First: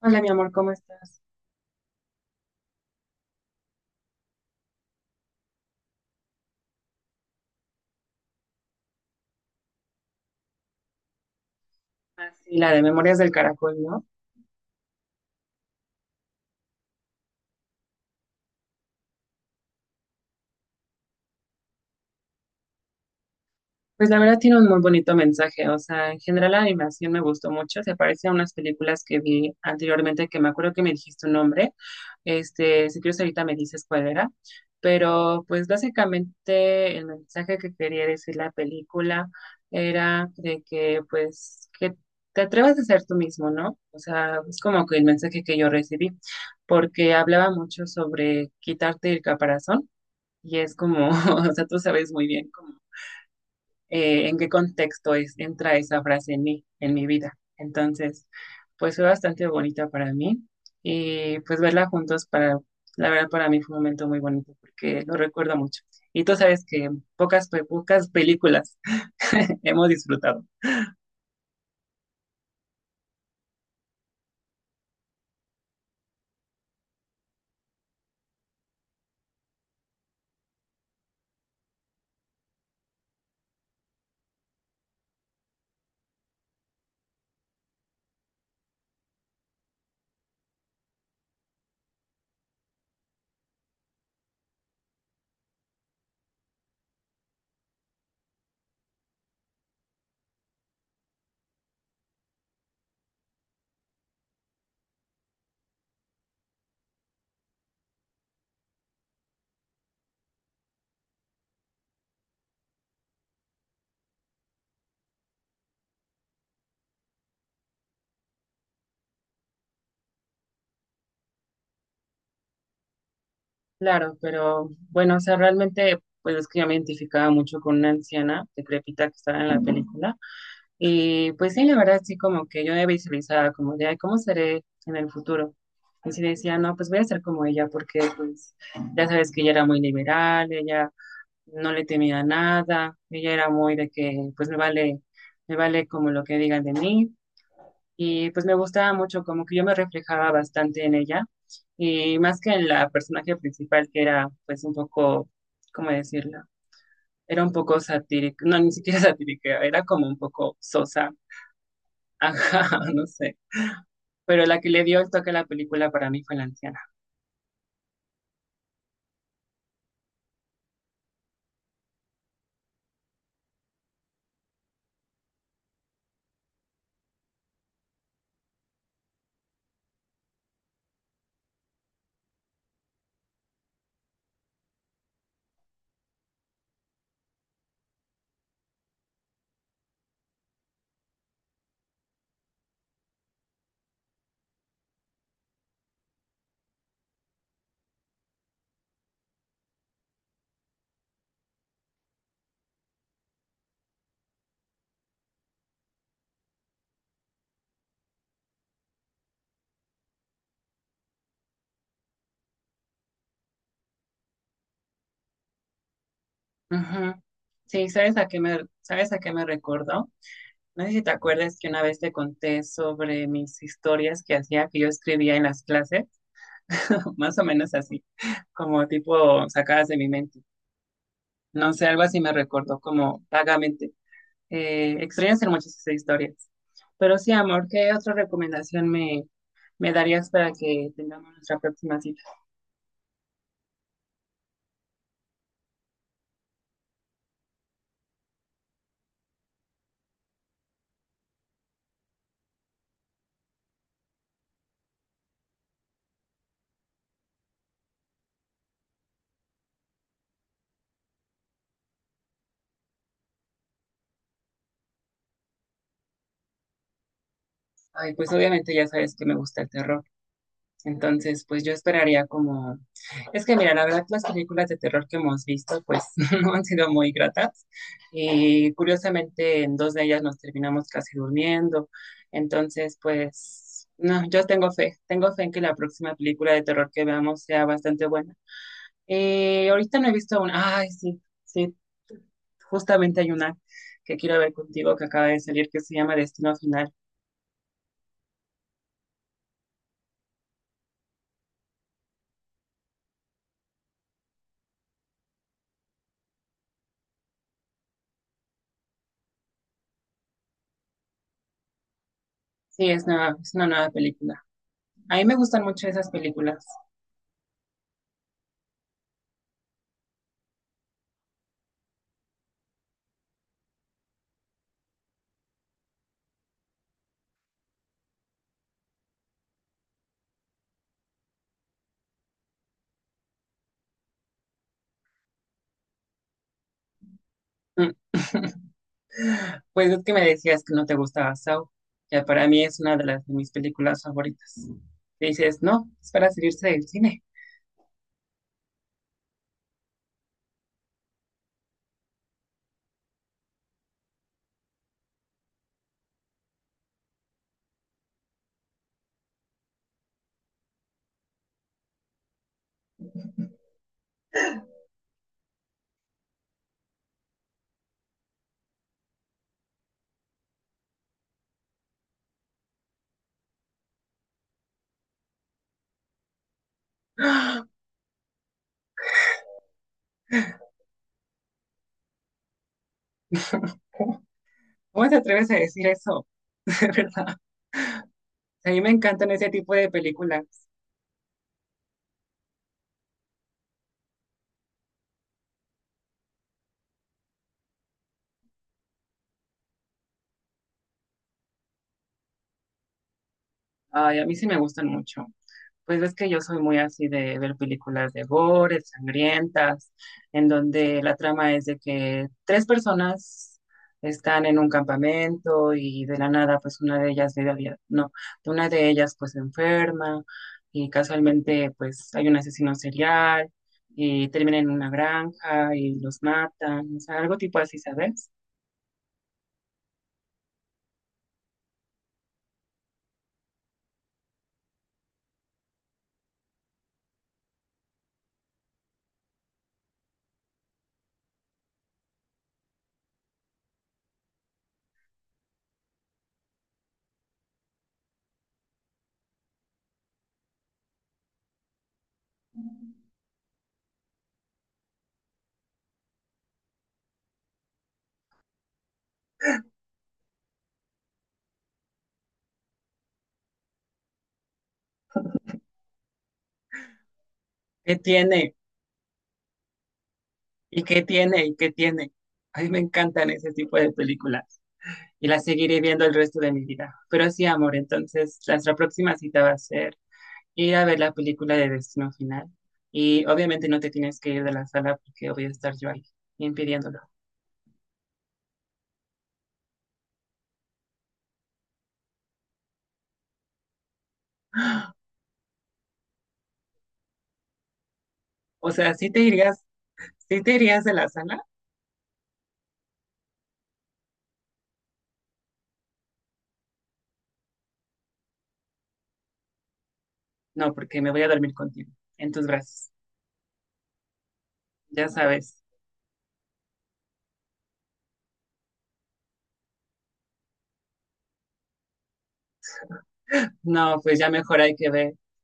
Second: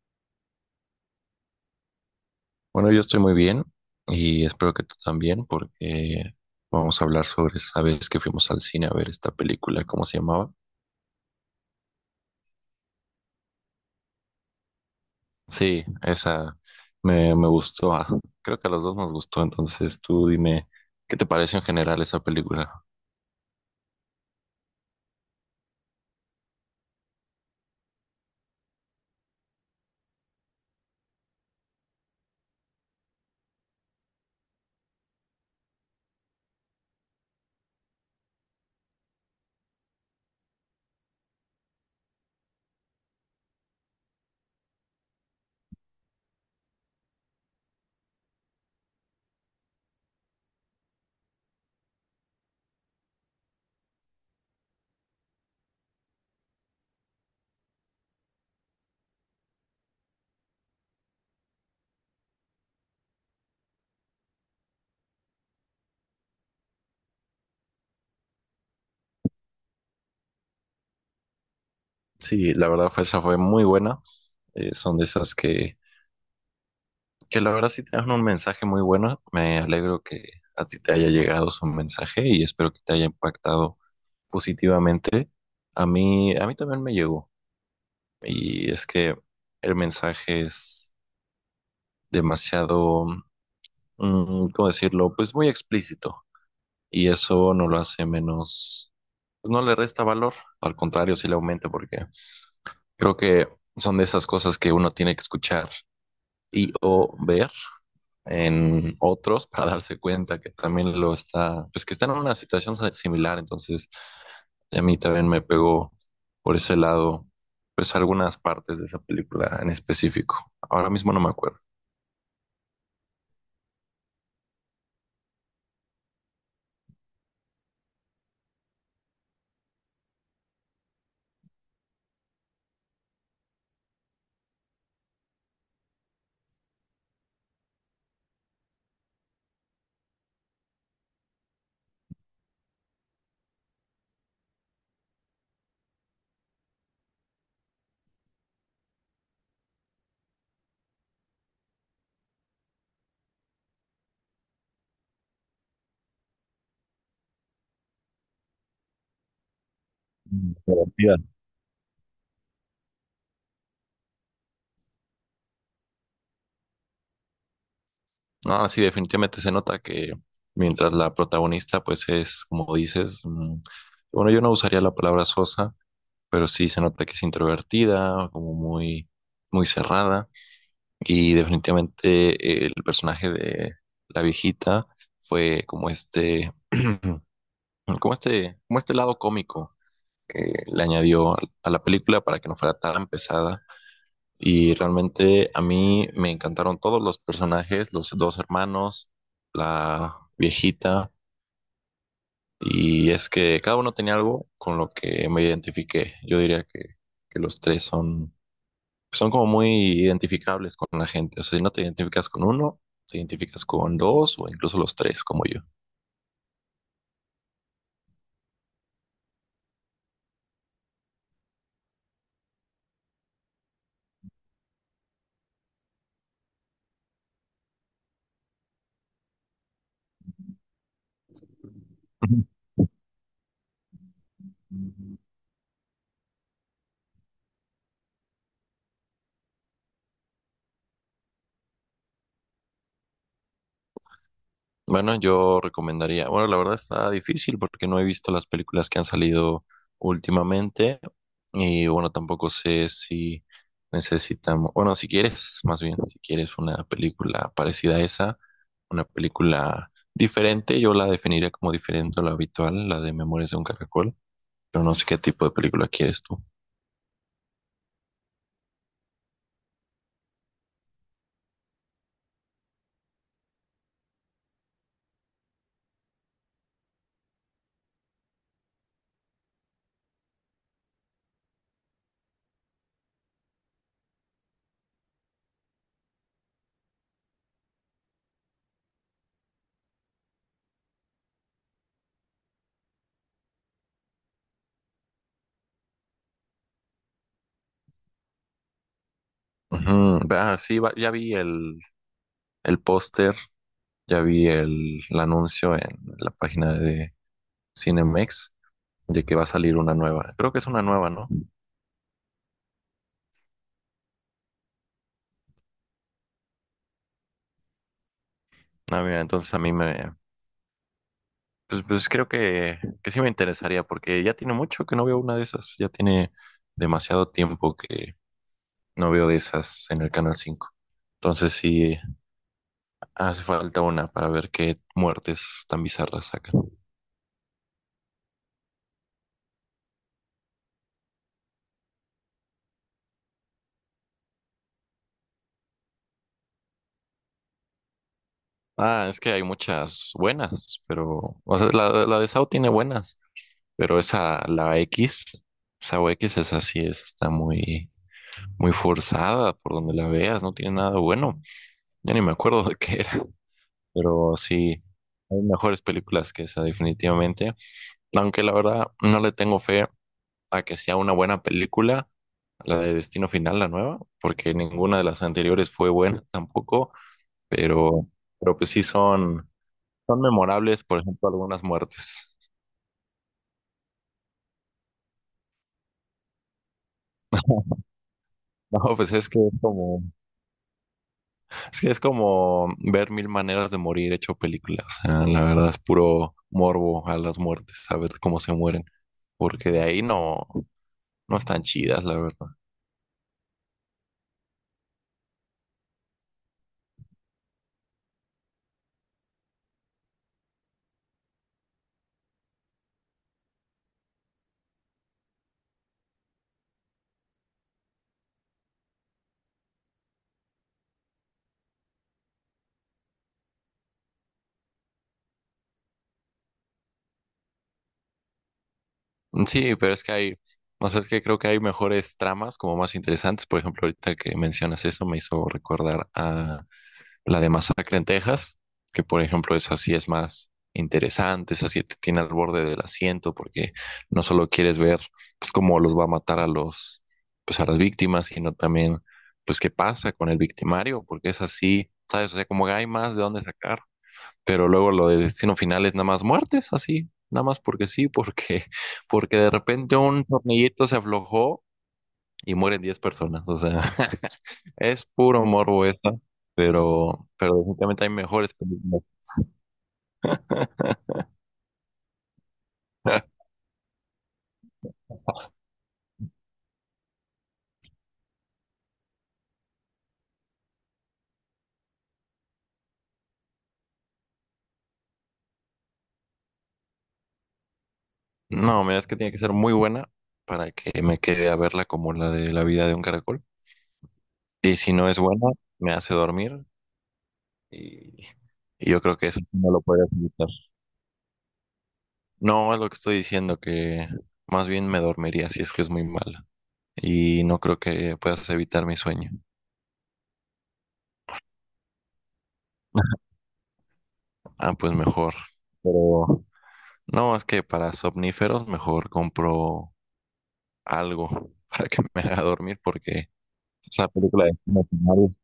Hola, mi amor, ¿cómo estás? Bueno, yo estoy muy bien y espero que tú también, porque vamos a hablar sobre esa vez que fuimos al cine a ver esta película, ¿cómo se llamaba? Ah, sí, la de Memorias del Caracol, ¿no? Sí, esa me gustó. Creo que a los dos nos gustó, entonces tú dime, ¿qué te parece en general esa película? Pues la verdad tiene un muy bonito mensaje, o sea, en general la animación me gustó mucho, se parece a unas películas que vi anteriormente que me acuerdo que me dijiste un nombre, este, si quieres ahorita me dices cuál era, pero pues básicamente el mensaje que quería decir la película era de que pues que te atrevas a ser tú mismo, ¿no? O sea, es como que el mensaje que yo recibí, porque hablaba mucho sobre quitarte el caparazón. Y es como, o sea, tú sabes muy bien como, en qué contexto es, entra esa frase en mí, en mi vida. Entonces, pues fue bastante bonita para mí y pues verla juntos para, la verdad para mí fue un momento muy bonito porque lo recuerdo mucho. Y tú sabes que pocas, pocas películas hemos disfrutado. Sí, la verdad fue esa fue muy buena. Son de esas que la verdad sí te dan un mensaje muy bueno. Me alegro que a ti te haya llegado su mensaje y espero que te haya impactado positivamente. A mí también me llegó. Y es que el mensaje es demasiado, ¿cómo decirlo? Pues muy explícito. Y eso no lo hace menos, pues no le resta valor, al contrario, sí le aumenta, porque creo que son de esas cosas que uno tiene que escuchar y o ver en otros para darse cuenta que también lo está, pues que están en una situación similar. Entonces, a mí también me pegó por ese lado, pues algunas partes de esa película en específico. Ahora mismo no me acuerdo. Claro, pero bueno, o sea, realmente pues es que yo me identificaba mucho con una anciana decrépita que estaba en la película. Y pues sí, la verdad sí, como que yo me visualizaba como de, "Ay, ¿cómo seré en el futuro? Y sí decía, no, pues voy a ser como ella, porque pues ya sabes que ella era muy liberal, ella no le temía a nada, ella era muy de que pues me vale como lo que digan de mí. Y pues me gustaba mucho, como que yo me reflejaba bastante en ella, y más que en la personaje principal, que era pues un poco, ¿cómo decirlo? Era un poco satírica, no, ni siquiera satírica, era como un poco sosa. Divertida. Ajá, no sé. Pero la que le dio el toque a la película para mí fue la anciana. Ah, sí, definitivamente se nota que mientras la protagonista, pues es, como dices, bueno, yo no usaría la palabra sosa, pero sí se nota que es introvertida, como muy, muy cerrada. Y definitivamente el personaje de la viejita fue como este, como este lado cómico que le añadió a la película para que no fuera tan pesada. Y realmente a mí me encantaron todos los personajes, los dos hermanos, la viejita, y es que cada uno tenía algo con lo que me identifiqué. Yo diría que los tres son, son como muy identificables con la gente. O sea, si no te identificas con uno, te identificas con dos o incluso los tres, como yo. Ujú. Sí, ¿sabes a qué me, sabes a qué me recordó? No sé si te acuerdas que una vez te conté sobre mis historias que hacía, que yo escribía en las clases, más o menos así, como tipo sacadas de mi mente. No sé, algo así me recordó como vagamente. Extrañas en muchas esas historias. Pero sí, amor, ¿qué otra recomendación me, me darías para que tengamos nuestra próxima cita? Bueno, yo recomendaría, bueno, la verdad está difícil porque no he visto las películas que han salido últimamente y bueno, tampoco sé si necesitamos, bueno, si quieres, más bien, si quieres una película parecida a esa, una película diferente, yo la definiría como diferente a la habitual, la de Memorias de un Caracol, pero no sé qué tipo de película quieres tú. Ay, pues obviamente ya sabes que me gusta el terror. Entonces, pues yo esperaría como... Es que mira, la verdad las películas de terror que hemos visto pues no han sido muy gratas y curiosamente en dos de ellas nos terminamos casi durmiendo. Entonces, pues no, yo tengo fe en que la próxima película de terror que veamos sea bastante buena. Ahorita no he visto una... Ay, sí, sí, justamente hay una que quiero ver contigo que acaba de salir que se llama Destino Final. Ujú, ah, sí, ya vi el póster, ya vi el anuncio en la página de Cinemex, de que va a salir una nueva. Creo que es una nueva, ¿no? Sí, es una nueva película. A mí me gustan mucho esas películas. Ah, mira, entonces a mí pues creo que sí me interesaría porque ya tiene mucho que no veo una de esas, ya tiene demasiado tiempo que no veo de esas en el Canal 5. Entonces sí hace falta una para ver qué muertes tan bizarras sacan. Mm. Pues es que me decías que no te gustaba Saw. Ya para mí es una de las de mis películas favoritas. Y dices, no, es para salirse del cine. Ah, es que hay muchas buenas, pero, o sea, la de Sao tiene buenas, pero esa, la X, Sao X, esa sí está muy, muy forzada por donde la veas, no tiene nada bueno. Ya ni me acuerdo de qué era, pero sí, hay mejores películas que esa definitivamente. Aunque la verdad no le tengo fe a que sea una buena película, la de Destino Final, la nueva, porque ninguna de las anteriores fue buena tampoco, pero, pero pues sí son memorables, por ejemplo, algunas muertes. ¿Cómo te atreves a decir eso? De verdad. A mí No, me pues encantan ese tipo de películas. es que es como ver 1000 maneras de morir hecho película. O sea, la verdad es puro morbo a las muertes, a ver cómo se mueren. Porque de ahí no están chidas, la verdad. Ay, a mí sí me gustan mucho. Pues ves que yo soy muy así de ver películas de gore, sangrientas, en donde la trama es de que tres personas están en un campamento y de la nada, pues una de ellas, no, una de ellas pues se enferma y casualmente pues hay un asesino serial y termina en una granja y los matan, o sea, algo tipo así, ¿sabes? Mm, sí, pero es que hay, o sea, es que creo que hay mejores tramas como más interesantes. Por ejemplo, ahorita que mencionas eso me hizo recordar a la de Masacre en Texas, que por ejemplo esa sí es más interesante, esa sí te tiene al borde del asiento porque no solo quieres ver pues cómo los va a matar pues a las víctimas, sino también pues qué pasa con el victimario, porque es así, ¿sabes? O sea, como que hay más de dónde sacar. Pero luego lo de Destino Final es nada más muertes, así, nada más porque sí, porque, porque de repente un tornillito se aflojó y mueren 10 personas. O sea, es puro morbo esa, pero ¿Qué definitivamente hay mejores tiene? películas. ¿Y qué tiene? ¿Y qué tiene? A mí me encantan ese tipo de películas y la seguiré viendo el resto de mi vida. Pero sí, amor, entonces nuestra próxima cita va a ser ir a ver la película de Destino Final. Y obviamente no te tienes que ir de la sala porque voy a estar yo ahí impidiéndolo. No, mira, es que tiene que ser muy buena para que me quede a verla como la de La vida de un caracol. Y si no es buena, me hace dormir y, O y sea, yo creo que eso no lo podrías sí evitar. te irías de la sala? No, es lo que estoy diciendo, que más bien me dormiría si es que es muy mala. Y no creo que puedas evitar mi sueño. No, porque me voy a dormir contigo, en tus brazos, Ah, pues ya mejor. sabes. Pero no, es que para somníferos mejor compro algo para que me haga dormir porque No, esa pues ya película de mejor hay Destino que ver, Final,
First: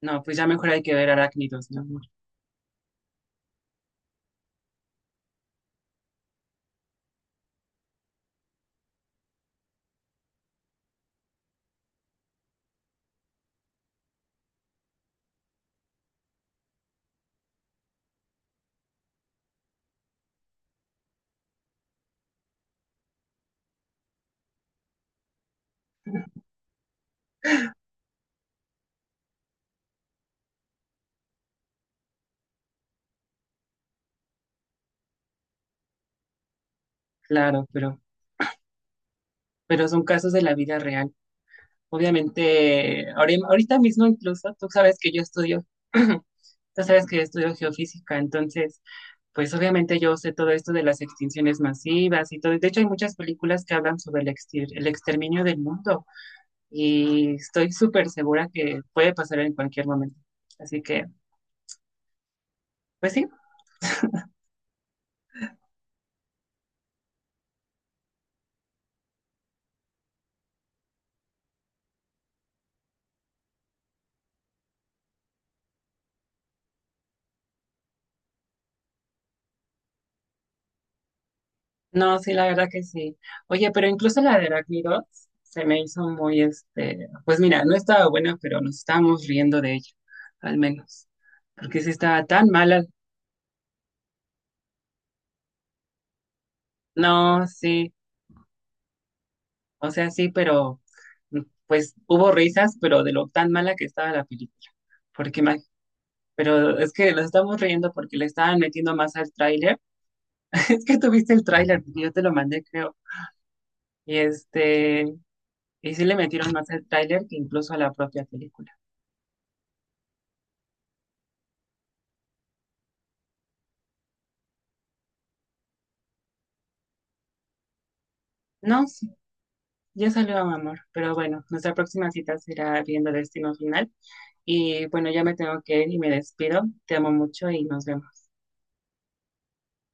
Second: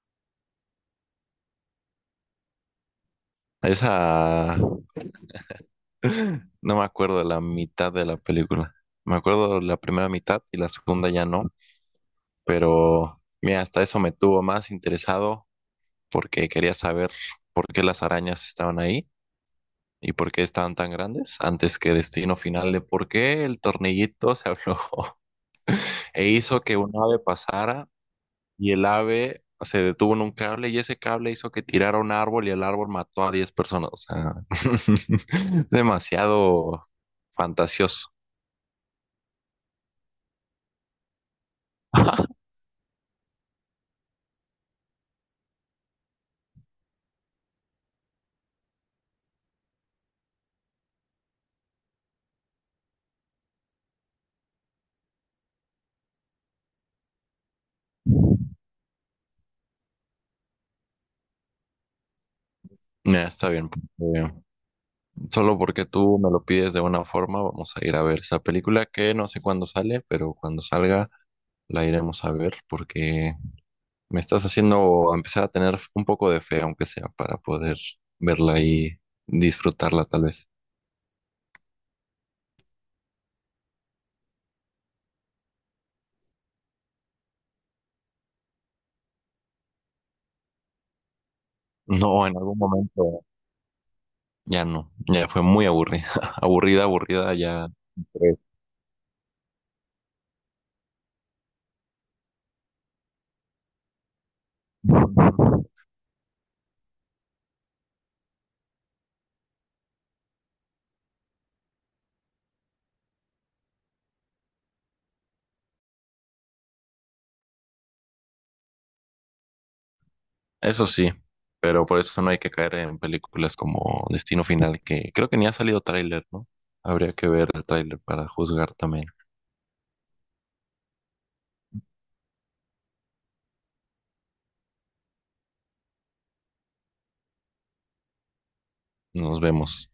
no, pues ya mejor hay que ver Arácnidos, mi amor. esa no me acuerdo de la mitad de la película. Me acuerdo de la primera mitad y la segunda ya no, pero mira, hasta eso me tuvo más interesado porque quería saber por qué las arañas estaban ahí. ¿Y por qué estaban tan grandes? Antes que destino final de por qué el tornillito se aflojó e hizo que un ave pasara y el ave se detuvo en un cable y ese cable hizo que tirara un árbol y el árbol mató a 10 personas. O sea, es demasiado Claro, fantasioso. pero son casos de la vida real. Obviamente, ahorita mismo incluso, tú sabes que yo estudio tú sabes que yo estudio geofísica, entonces, pues obviamente yo sé todo esto de las extinciones masivas y todo. De hecho, hay muchas películas que hablan sobre el, el exterminio del mundo y estoy súper segura que puede pasar en cualquier momento. Así que, pues Ya, sí, está bien. Porque Solo porque tú me lo pides de una forma, vamos a ir a ver esa película que no sé cuándo sale, pero cuando salga la iremos a ver, porque me estás haciendo empezar a tener un poco de fe, aunque sea, para poder verla y disfrutarla tal vez. no, sí, la verdad que sí. Oye, pero incluso la de Heráclitos se me hizo muy, este, pues mira, no estaba buena, pero nos estábamos riendo de ella, al menos, porque sí estaba No, en tan algún mala. momento ya no, ya fue muy aburrida, aburrida, aburrida, No, ya. sí. Tres. O sea, sí, pero mm, pues hubo risas, pero de lo tan mala que estaba la película. Porque ma- pero es que nos estamos riendo porque le estaban metiendo más al tráiler. Es que tuviste el tráiler, porque yo te lo mandé, creo. Y este, y sí le metieron más al tráiler que incluso a la propia película. Eso sí, pero por eso no hay que caer en películas como Destino Final, que creo que ni ha salido tráiler, ¿no? Habría que ver el tráiler para juzgar No, también. sí, ya salió amor. Pero bueno, nuestra próxima cita será viendo Destino Final. Y bueno, ya me tengo que ir y me despido. Te amo mucho y nos vemos. Nos vemos.